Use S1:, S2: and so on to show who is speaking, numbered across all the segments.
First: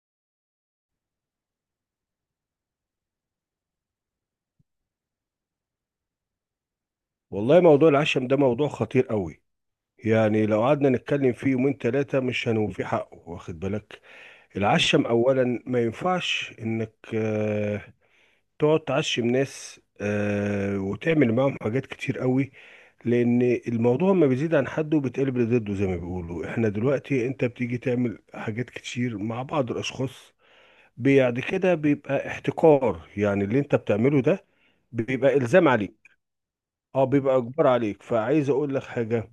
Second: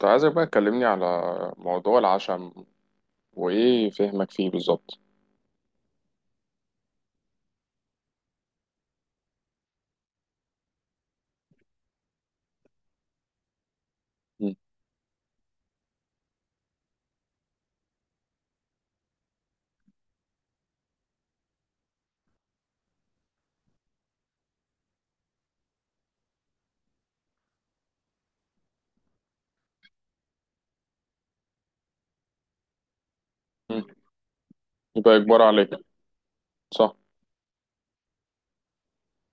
S1: كنت عايزك بقى تكلمني على موضوع العشم، وإيه فهمك فيه بالظبط.
S2: والله موضوع العشم ده موضوع خطير قوي. يعني لو قعدنا نتكلم فيه يومين ثلاثة مش هنوفي حقه، واخد بالك؟
S1: مم.
S2: العشم أولا ما ينفعش إنك تقعد تعشم ناس، وتعمل معاهم حاجات كتير قوي، لأن الموضوع ما بيزيد عن حده بيتقلب لضده، زي ما بيقولوا. إحنا دلوقتي أنت بتيجي تعمل حاجات كتير مع بعض الأشخاص، بعد كده بيبقى احتكار يعني اللي أنت
S1: مم.
S2: بتعمله ده.
S1: يبقى
S2: بيبقى
S1: إجبار
S2: إلزام
S1: عليك.
S2: عليك.
S1: صح.
S2: اه، بيبقى اجبار عليك، فعايز اقول لك حاجه.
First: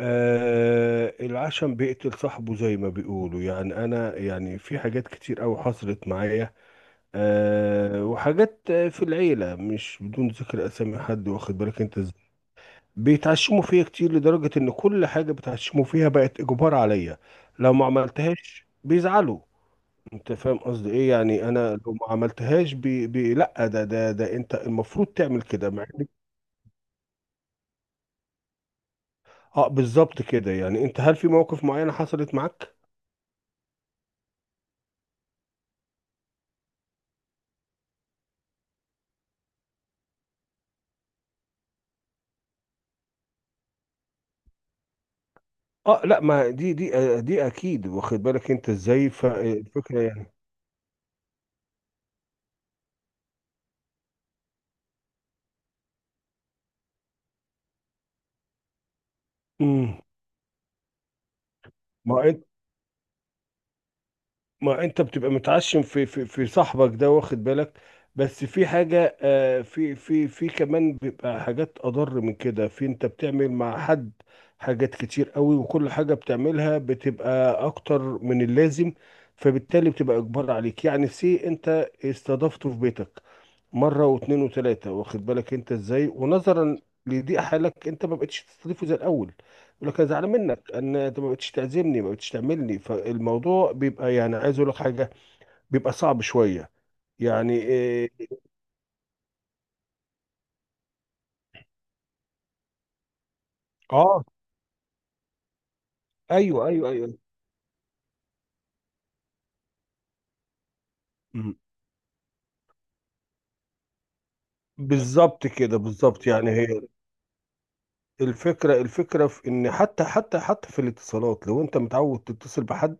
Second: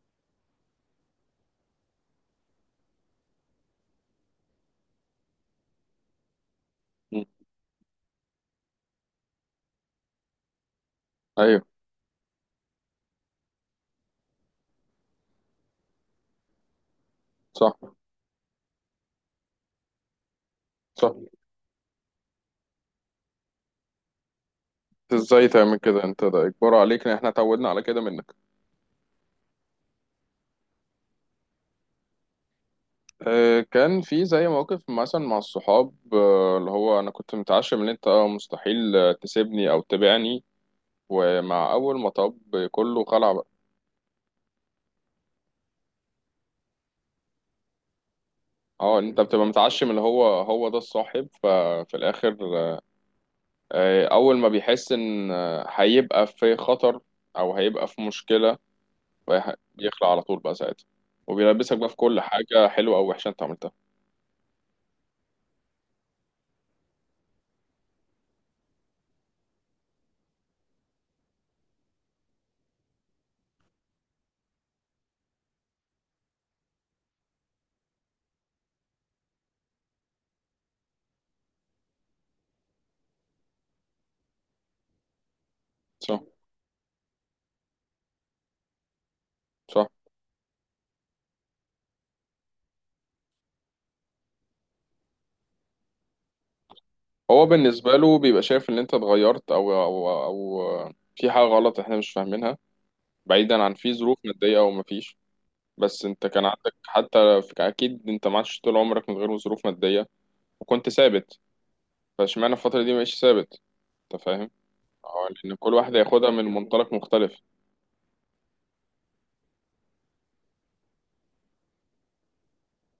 S2: العشم بيقتل صاحبه زي ما بيقولوا. يعني انا، يعني في حاجات كتير قوي حصلت معايا.
S1: مم.
S2: وحاجات، في العيله مش بدون ذكر اسامي حد، واخد
S1: أيوه.
S2: بالك انت ازاي. بيتعشموا فيا كتير لدرجه ان كل حاجه بيتعشموا فيها بقت اجبار عليا. لو ما
S1: صح.
S2: عملتهاش بيزعلوا. انت فاهم قصدي ايه؟
S1: صح،
S2: يعني انا لو ما عملتهاش، بي لا، ده انت المفروض تعمل
S1: إزاي
S2: كده،
S1: تعمل
S2: مع
S1: كده؟ أنت ده إجبار عليك، إن إحنا اتعودنا على كده منك.
S2: اه بالظبط كده. يعني انت، هل في مواقف معينه حصلت معاك؟
S1: آه، كان في زي موقف مثلا مع الصحاب، اللي هو أنا كنت متعشم إن أنت مستحيل تسيبني أو تبيعني. ومع أول مطب كله خلع بقى.
S2: اه لا، ما دي دي اكيد، واخد بالك انت
S1: اه،
S2: ازاي.
S1: انت بتبقى متعشم اللي
S2: الفكره
S1: هو
S2: يعني.
S1: هو ده الصاحب، ففي الاخر أول ما بيحس إن هيبقى في خطر أو هيبقى في مشكلة،
S2: امم.
S1: بيخلع على طول بقى ساعتها. وبيلبسك بقى في كل
S2: ما انت
S1: حاجة حلوة أو وحشة أنت عملتها.
S2: ما انت بتبقى متعشم في صاحبك ده، واخد بالك. بس في حاجه، في كمان بيبقى حاجات اضر من كده، في انت بتعمل مع حد حاجات كتير قوي، وكل حاجه بتعملها بتبقى اكتر من اللازم، فبالتالي بتبقى اجبار عليك. يعني سي انت استضفته في بيتك مره واثنين وثلاثه، واخد بالك انت ازاي،
S1: صح.
S2: ونظرا لضيق حالك انت ما بقتش تستضيفه زي الاول.
S1: صح.
S2: يقول لك انا زعلان منك، ان انت ما بقتش تعزمني ما بقتش تعملني. فالموضوع بيبقى، يعني عايز اقول لك حاجه، بيبقى صعب شويه.
S1: هو
S2: يعني
S1: بالنسبة له
S2: إيه-
S1: بيبقى شايف إن أنت اتغيرت أو في حاجة غلط إحنا مش فاهمينها. بعيدا عن في ظروف
S2: اه،
S1: مادية أو مفيش، بس أنت كان
S2: ايوه،
S1: عندك
S2: ايوه، ايوه.
S1: حتى أكيد أنت ما عادش طول عمرك من غير ظروف مادية، وكنت ثابت.
S2: مم.
S1: فاشمعنى الفترة دي مبقتش ثابت؟ أنت فاهم؟ أه،
S2: بالظبط
S1: لأن كل
S2: كده
S1: واحد
S2: بالظبط.
S1: هياخدها من
S2: يعني هي
S1: منطلق مختلف.
S2: الفكره في ان حتى في الاتصالات، لو انت متعود تتصل بحد.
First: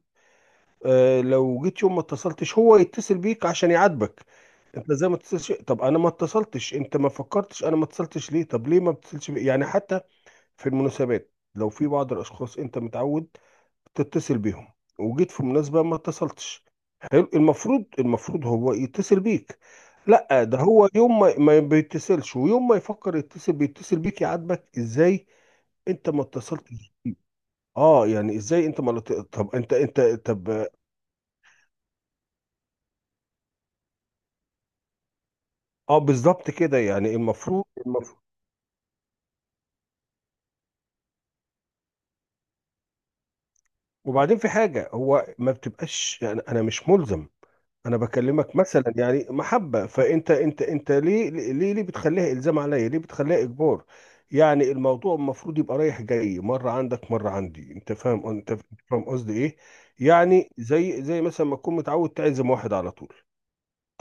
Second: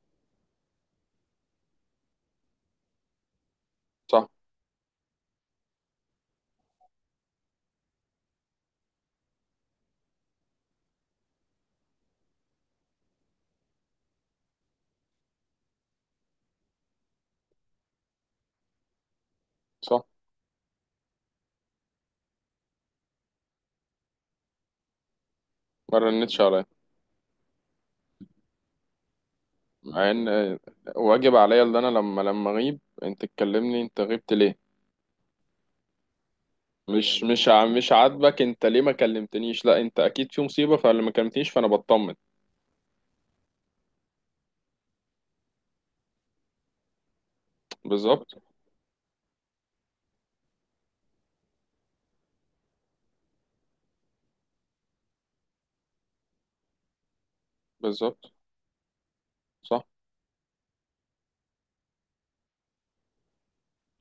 S2: لو جيت يوم ما اتصلتش، هو يتصل بيك عشان يعاتبك.
S1: صح.
S2: انت زي ما اتصلش. طب انا ما اتصلتش، انت ما فكرتش انا ما اتصلتش ليه؟ طب ليه ما بتتصلش يعني حتى في المناسبات، لو في بعض الاشخاص انت متعود تتصل بيهم، وجيت في مناسبة ما اتصلتش. حلو، المفروض هو يتصل بيك.
S1: صح.
S2: لا، ده هو يوم ما بيتصلش، ويوم ما يفكر يتصل بيتصل بيك، يعاتبك ازاي
S1: ما
S2: انت ما
S1: رنتش عليا.
S2: اتصلتش. اه، يعني ازاي انت ما لت- طب انت
S1: مع ان
S2: طب.
S1: واجب عليا، اللي انا لما اغيب انت تكلمني، انت غبت ليه؟
S2: اه بالظبط كده. يعني
S1: مش مش ع-
S2: المفروض.
S1: مش عاجبك انت ليه ما كلمتنيش؟ لا، انت اكيد في مصيبه، فاللي ما كلمتنيش فانا بطمن.
S2: وبعدين في حاجة هو ما بتبقاش، يعني أنا مش ملزم. أنا
S1: بالظبط.
S2: بكلمك مثلا يعني محبة. فأنت أنت ليه ليه بتخليها إلزام عليا؟ ليه بتخليها إجبار؟ يعني الموضوع المفروض يبقى رايح جاي، مرة عندك مرة عندي. أنت
S1: بالظبط.
S2: فاهم؟ أنت فاهم قصدي إيه؟
S1: صح.
S2: يعني زي مثلا ما تكون متعود تعزم واحد على طول.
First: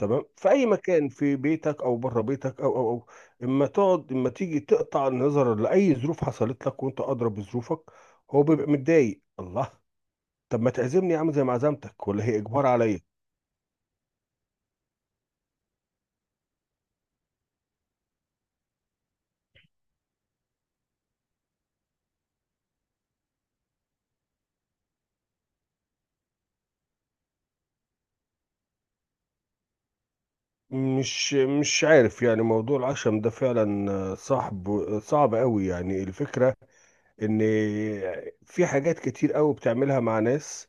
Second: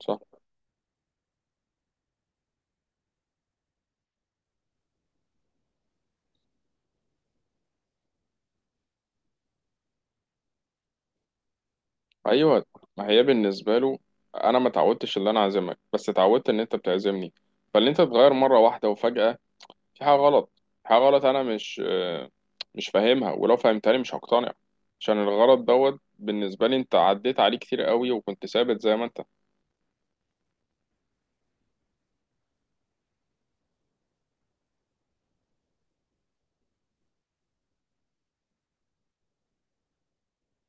S1: صح.
S2: في أي مكان، في بيتك أو بره بيتك، أو. إما تقعد إما تيجي، تقطع النظر لأي ظروف حصلت لك وأنت أدرى بظروفك. هو بيبقى متضايق. الله. طب ما تعزمني يا عم، زي ما عزمتك، ولا هي اجبار
S1: ايوه.
S2: عليا؟
S1: ما هي بالنسبه له، انا ما تعودتش ان انا اعزمك، بس اتعودت ان انت بتعزمني. فاللي انت تتغير مره واحده وفجاه، في حاجة غلط. في حاجة غلط أنا مش مش فاهمها، ولو فهمتها لي مش هقتنع. عشان الغلط دوت بالنسبة لي أنت عديت عليه كتير قوي، وكنت ثابت زي ما أنت.
S2: مش عارف. يعني موضوع العشم ده فعلا صعب، صعب قوي. يعني الفكرة ان في حاجات كتير قوي بتعملها مع ناس،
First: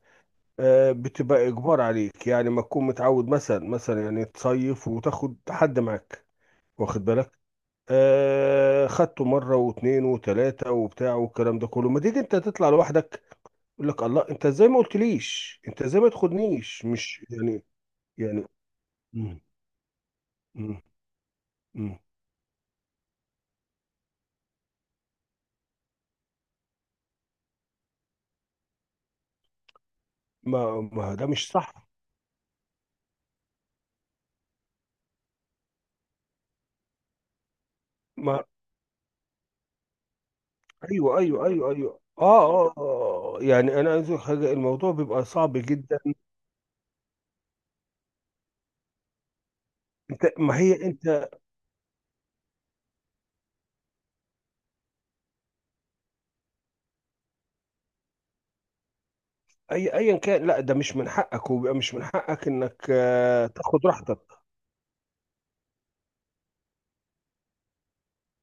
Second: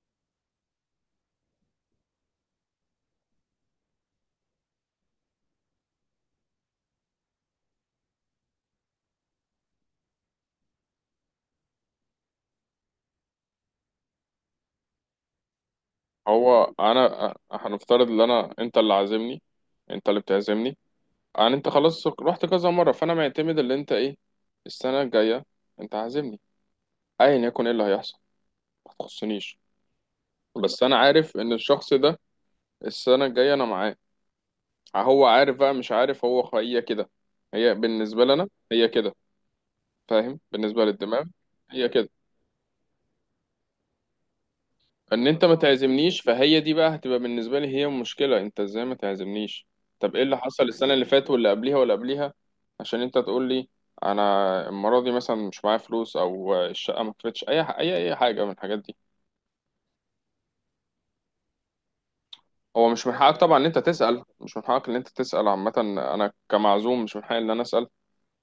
S2: بتبقى اجبار عليك. يعني ما تكون متعود مثلا يعني تصيف وتاخد حد معاك، واخد بالك. خدته مرة واتنين وتلاتة وبتاع والكلام ده كله، ما تيجي انت تطلع لوحدك. يقول لك الله، انت ازاي ما قلتليش، انت ازاي ما
S1: هو
S2: تاخدنيش. مش
S1: أنا
S2: يعني
S1: هنفترض إن أنت اللي عازمني.
S2: يعني.
S1: أنت اللي بتعزمني.
S2: مم.
S1: أنا أنت
S2: مم.
S1: خلاص رحت كذا مرة، فأنا معتمد اللي أنت إيه. السنة الجاية أنت عازمني، أيا يكن إيه اللي هيحصل، ما تخصنيش.
S2: ما
S1: بس أنا
S2: ما ده
S1: عارف
S2: مش
S1: إن
S2: صح.
S1: الشخص ده السنة الجاية أنا معاه. هو عارف بقى، مش عارف، هو هي كده. هي بالنسبة
S2: ما
S1: لنا هي كده. فاهم؟ بالنسبة
S2: ايوه،
S1: للدماغ
S2: ايوه، ايوه،
S1: هي
S2: ايوه،
S1: كده.
S2: اه، اه، آه. آه. يعني انا عايز أقول حاجه، الموضوع بيبقى
S1: ان انت
S2: صعب
S1: ما
S2: جدا.
S1: تعزمنيش، فهي دي بقى هتبقى بالنسبة لي هي مشكلة، انت ازاي ما تعزمنيش؟ طب ايه
S2: انت،
S1: اللي
S2: ما
S1: حصل
S2: هي
S1: السنة اللي فاتت
S2: انت.
S1: واللي قبليها واللي قبليها؟ عشان انت تقول لي انا المرة دي مثلا مش معايا فلوس، او الشقة ما كفتش اي اي حاجة من الحاجات دي.
S2: ايا كان، لا ده مش من حقك، وبيبقى مش من حقك انك
S1: هو مش من حقك طبعا ان انت
S2: تاخد
S1: تسأل،
S2: راحتك.
S1: مش من حقك ان انت تسأل. عامة انا كمعزوم مش من حقي ان انا اسأل،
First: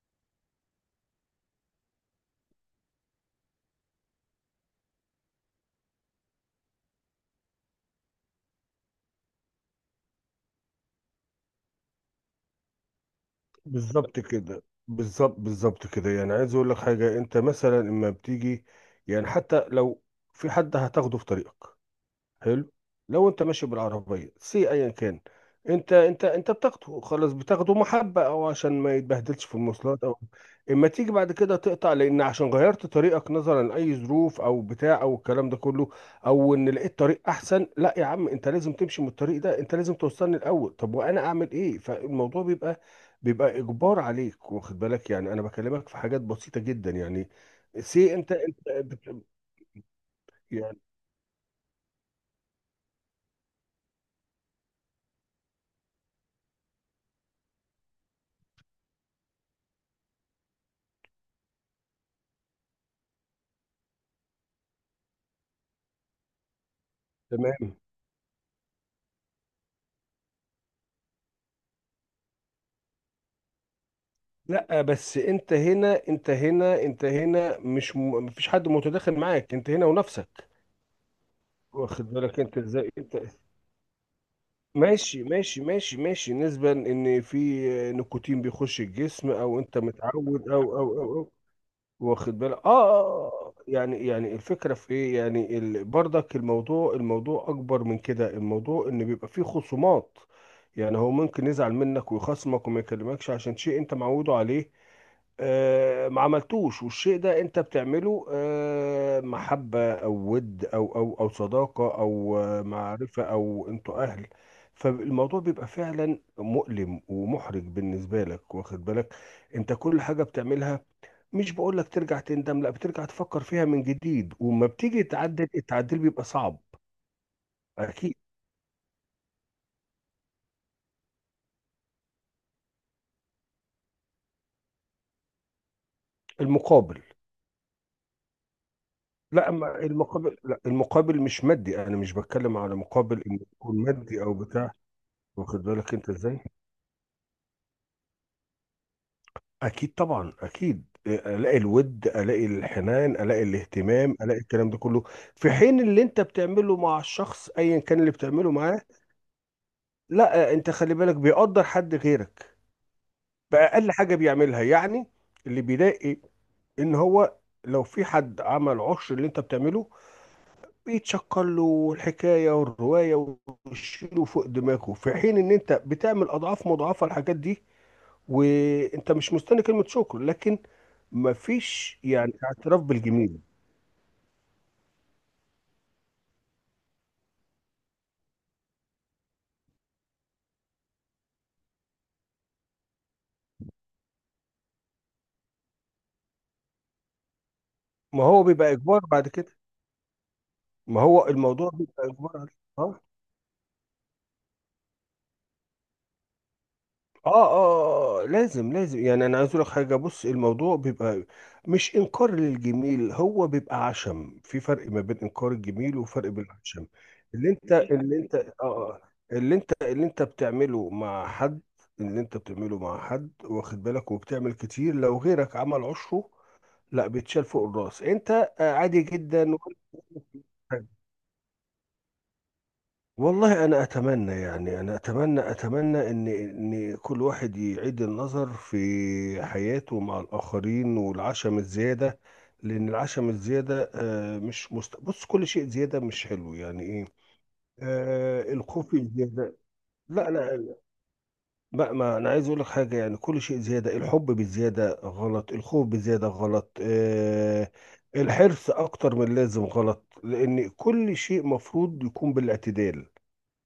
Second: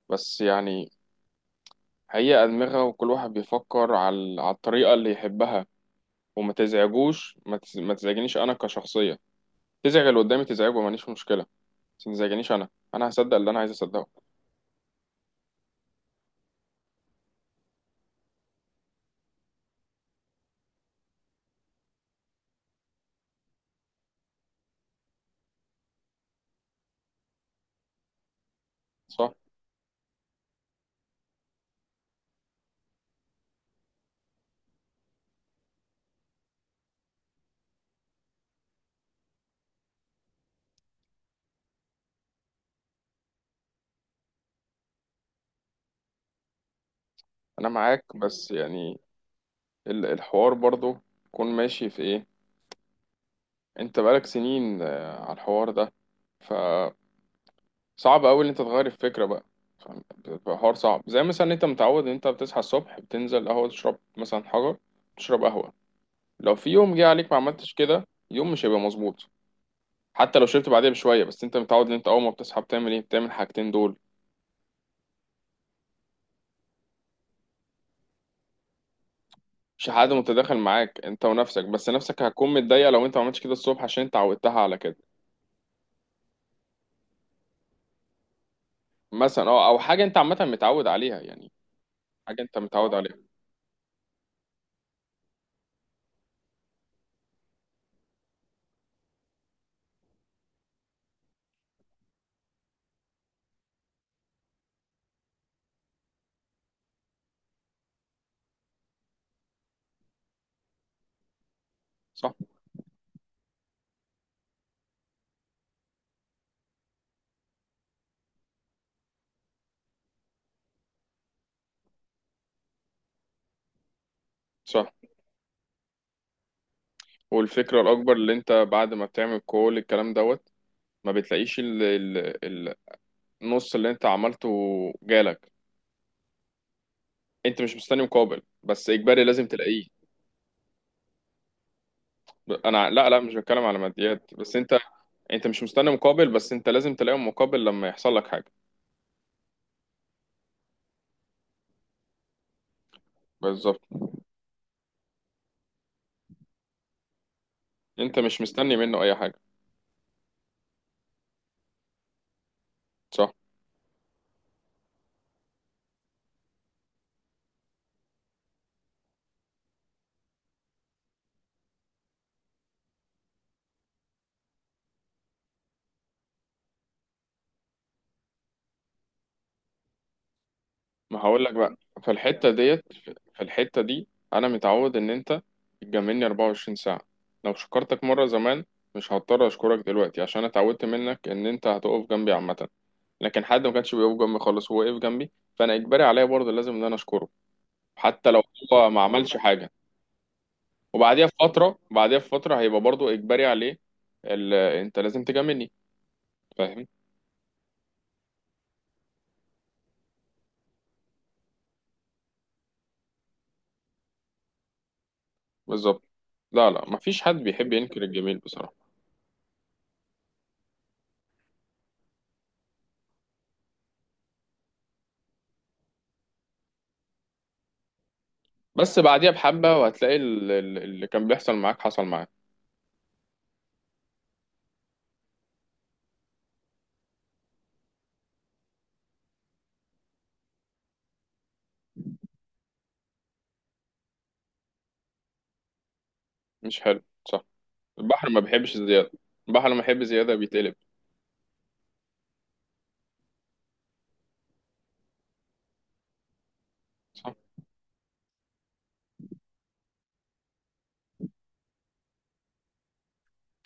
S1: بس يعني هي أدمغة، وكل واحد بيفكر على الطريقة اللي يحبها. وما تزعجوش ما تز- ما تزعجنيش انا كشخصية. تزعج اللي قدامي تزعجه، ماليش مشكلة، بس ما تزعجنيش أنا. أنا هصدق اللي أنا عايز أصدقه.
S2: بالظبط كده، بالظبط كده. يعني عايز اقول لك حاجه، انت مثلا اما بتيجي، يعني حتى لو في حد هتاخده في طريقك، حلو. لو انت ماشي بالعربيه، سي ايا كان انت بتاخده، خلاص بتاخده محبه، او عشان ما
S1: صح.
S2: يتبهدلش في المواصلات، او اما تيجي بعد كده تقطع لان عشان غيرت طريقك نظرا لاي ظروف، او بتاع، او الكلام ده كله، او ان لقيت طريق احسن. لا يا عم، انت لازم تمشي من الطريق ده، انت لازم توصلني الاول. طب وانا اعمل ايه؟ فالموضوع بيبقى اجبار عليك، واخد بالك. يعني انا بكلمك في حاجات بسيطه جدا. يعني
S1: أنا معاك،
S2: سي
S1: بس يعني الحوار
S2: يعني
S1: برضو يكون ماشي في إيه، أنت بقالك سنين على الحوار ده، فصعب أوي إن أنت تغير الفكرة بقى. فاهم؟ بيبقى حوار صعب. زي مثلا أنت متعود إن أنت بتصحى الصبح بتنزل قهوة تشرب مثلا حجر، تشرب قهوة. لو في يوم جه عليك ما عملتش
S2: تمام.
S1: كده، يوم مش هيبقى مظبوط. حتى لو شربت بعدها بشوية، بس أنت متعود إن أنت أول ما بتصحى بتعمل إيه، بتعمل الحاجتين دول.
S2: لا بس انت هنا مش مفيش حد متداخل معاك، انت هنا
S1: مش حد
S2: ونفسك.
S1: متداخل معاك، انت ونفسك. بس
S2: واخد
S1: نفسك
S2: بالك
S1: هتكون
S2: انت
S1: متضايقه
S2: ازاي.
S1: لو انت
S2: انت
S1: ما عملتش كده الصبح، عشان انت عودتها على كده.
S2: ماشي، ماشي، ماشي، ماشي، نسبة ان في نيكوتين بيخش الجسم،
S1: مثلا
S2: او
S1: اه، او
S2: انت
S1: حاجه انت عامه
S2: متعود، او
S1: متعود
S2: او او,
S1: عليها
S2: أو.
S1: يعني.
S2: واخد
S1: حاجه
S2: بالك.
S1: انت متعود عليها.
S2: يعني الفكرة في ايه؟ يعني برضك الموضوع اكبر من كده. الموضوع ان بيبقى فيه خصومات. يعني هو ممكن يزعل منك ويخصمك وما يكلمكش عشان شيء انت معوده عليه، ما عملتوش. والشيء ده انت بتعمله، محبة او ود، او صداقة،
S1: صح.
S2: او معرفة، او انتوا اهل. فالموضوع بيبقى فعلا مؤلم ومحرج بالنسبة لك، واخد بالك. انت كل حاجة بتعملها، مش بقول لك ترجع تندم لا، بترجع تفكر فيها من جديد، وما
S1: صح.
S2: بتيجي تعدل التعديل بيبقى صعب.
S1: والفكره الاكبر
S2: اكيد.
S1: اللي انت بعد ما بتعمل كل الكلام دوت، ما بتلاقيش ال... النص اللي انت عملته جالك.
S2: المقابل.
S1: انت مش مستني مقابل، بس اجباري لازم
S2: لا، أما
S1: تلاقيه.
S2: المقابل، لا، المقابل مش مادي، انا مش بتكلم على
S1: انا لا
S2: مقابل
S1: مش
S2: انه
S1: بتكلم
S2: يكون
S1: على
S2: مادي
S1: ماديات،
S2: او
S1: بس
S2: بتاع.
S1: انت، انت مش
S2: واخد
S1: مستني
S2: بالك انت
S1: مقابل،
S2: ازاي.
S1: بس انت لازم تلاقي مقابل لما يحصل لك حاجه.
S2: اكيد طبعا اكيد الاقي الود، الاقي الحنان، الاقي
S1: بالظبط.
S2: الاهتمام، الاقي الكلام ده كله. في حين اللي انت بتعمله مع الشخص ايا كان اللي
S1: انت مش
S2: بتعمله
S1: مستني
S2: معاه.
S1: منه اي حاجه.
S2: لا، انت خلي بالك بيقدر حد غيرك
S1: صح.
S2: باقل حاجه بيعملها يعني. اللي بيلاقي ان هو، لو في حد عمل عشر اللي انت بتعمله، بيتشكر له الحكايه والروايه، ويشيله فوق دماغه. في حين ان انت بتعمل اضعاف مضاعفه الحاجات دي، وانت مش مستني كلمة شكر، لكن
S1: ما هقول لك بقى،
S2: مفيش
S1: في
S2: يعني
S1: الحتة
S2: اعتراف
S1: ديت، في
S2: بالجميل.
S1: الحتة دي، انا متعود ان انت تجاملني 24 ساعة. لو شكرتك مرة زمان مش هضطر اشكرك دلوقتي، عشان أنا اتعودت منك ان انت هتقف جنبي عامة. لكن حد ما كانش بيقف جنبي خالص هو وقف جنبي، فانا اجباري عليا برضه لازم ان انا اشكره،
S2: ما
S1: حتى لو
S2: هو بيبقى
S1: هو ما
S2: اجبار بعد
S1: عملش
S2: كده.
S1: حاجة.
S2: ما
S1: وبعديها
S2: هو الموضوع
S1: بفترة،
S2: بيبقى
S1: بعديها
S2: اجبار عليك.
S1: بفترة هيبقى برضه اجباري عليه انت لازم تجاملني. فاهم؟
S2: لازم، لازم. يعني انا عايز اقول لك حاجه، بص الموضوع بيبقى مش انكار للجميل، هو بيبقى عشم. في فرق ما بين انكار الجميل،
S1: بالظبط.
S2: وفرق بين
S1: لا
S2: العشم.
S1: لا مفيش حد
S2: اللي
S1: بيحب
S2: انت
S1: ينكر
S2: اللي انت
S1: الجميل
S2: اه
S1: بصراحة.
S2: آه، اللي انت بتعمله مع حد، اللي انت بتعمله مع حد، واخد بالك. وبتعمل كتير، لو غيرك عمل عشره، لا بيتشال فوق الراس. انت
S1: بس
S2: عادي
S1: بعديها
S2: جدا.
S1: بحبة وهتلاقي اللي كان بيحصل معاك حصل معاك.
S2: والله انا اتمنى. يعني انا اتمنى ان كل واحد يعيد النظر في حياته مع الاخرين، والعشم الزياده. لان العشم الزياده، مش بص كل شيء زياده مش حلو.
S1: مش
S2: يعني
S1: حلو.
S2: ايه.
S1: صح. البحر ما بيحبش
S2: الخوف
S1: الزيادة،
S2: الزياده.
S1: البحر لما يحب
S2: لا،
S1: زيادة بيتقلب.
S2: لا، لا، ما انا عايز اقول لك حاجه، يعني كل شيء زياده، الحب بالزياده غلط، الخوف بالزياده غلط،
S1: صح.
S2: الحرص اكتر من اللازم غلط، لان كل شيء مفروض يكون بالاعتدال.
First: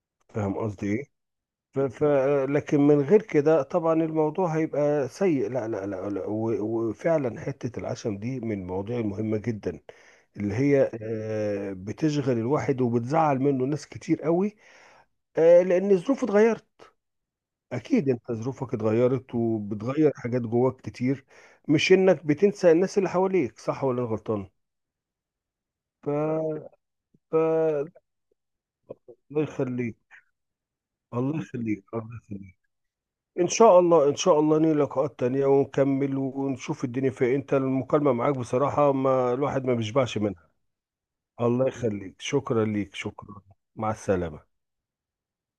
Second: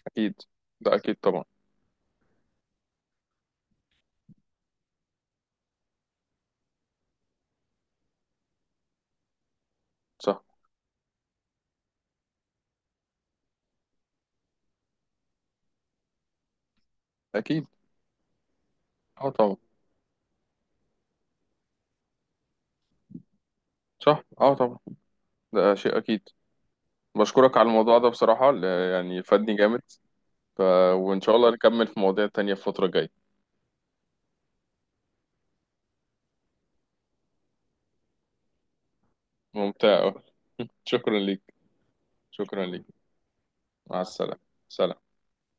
S1: أكيد.
S2: فاهم قصدي
S1: ده
S2: ايه؟
S1: أكيد طبعا.
S2: ف ف لكن من غير كده طبعا الموضوع هيبقى سيء. لا، لا، لا، لا، وفعلا حته العشم دي من المواضيع المهمه جدا،
S1: صح.
S2: اللي هي بتشغل الواحد، وبتزعل منه ناس كتير قوي، لان الظروف اتغيرت.
S1: أكيد.
S2: اكيد انت ظروفك
S1: أه
S2: اتغيرت،
S1: طبعا.
S2: وبتغير حاجات جواك كتير، مش انك بتنسى الناس اللي حواليك، صح ولا انا
S1: صح.
S2: غلطان؟
S1: أه طبعا، ده شيء
S2: ف...
S1: أكيد.
S2: ف...
S1: بشكرك على الموضوع ده بصراحة، يعني
S2: الله
S1: فادني جامد.
S2: يخليك،
S1: ف... وإن شاء
S2: الله
S1: الله
S2: يخليك،
S1: نكمل في
S2: الله
S1: مواضيع تانية
S2: يخليك.
S1: في الفترة الجاية.
S2: ان شاء الله، ان شاء الله نيجي لقاءات تانية، ونكمل ونشوف الدنيا فيها. انت المكالمة معاك بصراحة ما الواحد ما
S1: ممتع أوي.
S2: بيشبعش منها.
S1: شكرا ليك.
S2: الله يخليك.
S1: شكرا
S2: شكرا
S1: ليك.
S2: ليك، شكرا. مع
S1: مع السلامة.
S2: السلامة.
S1: سلام.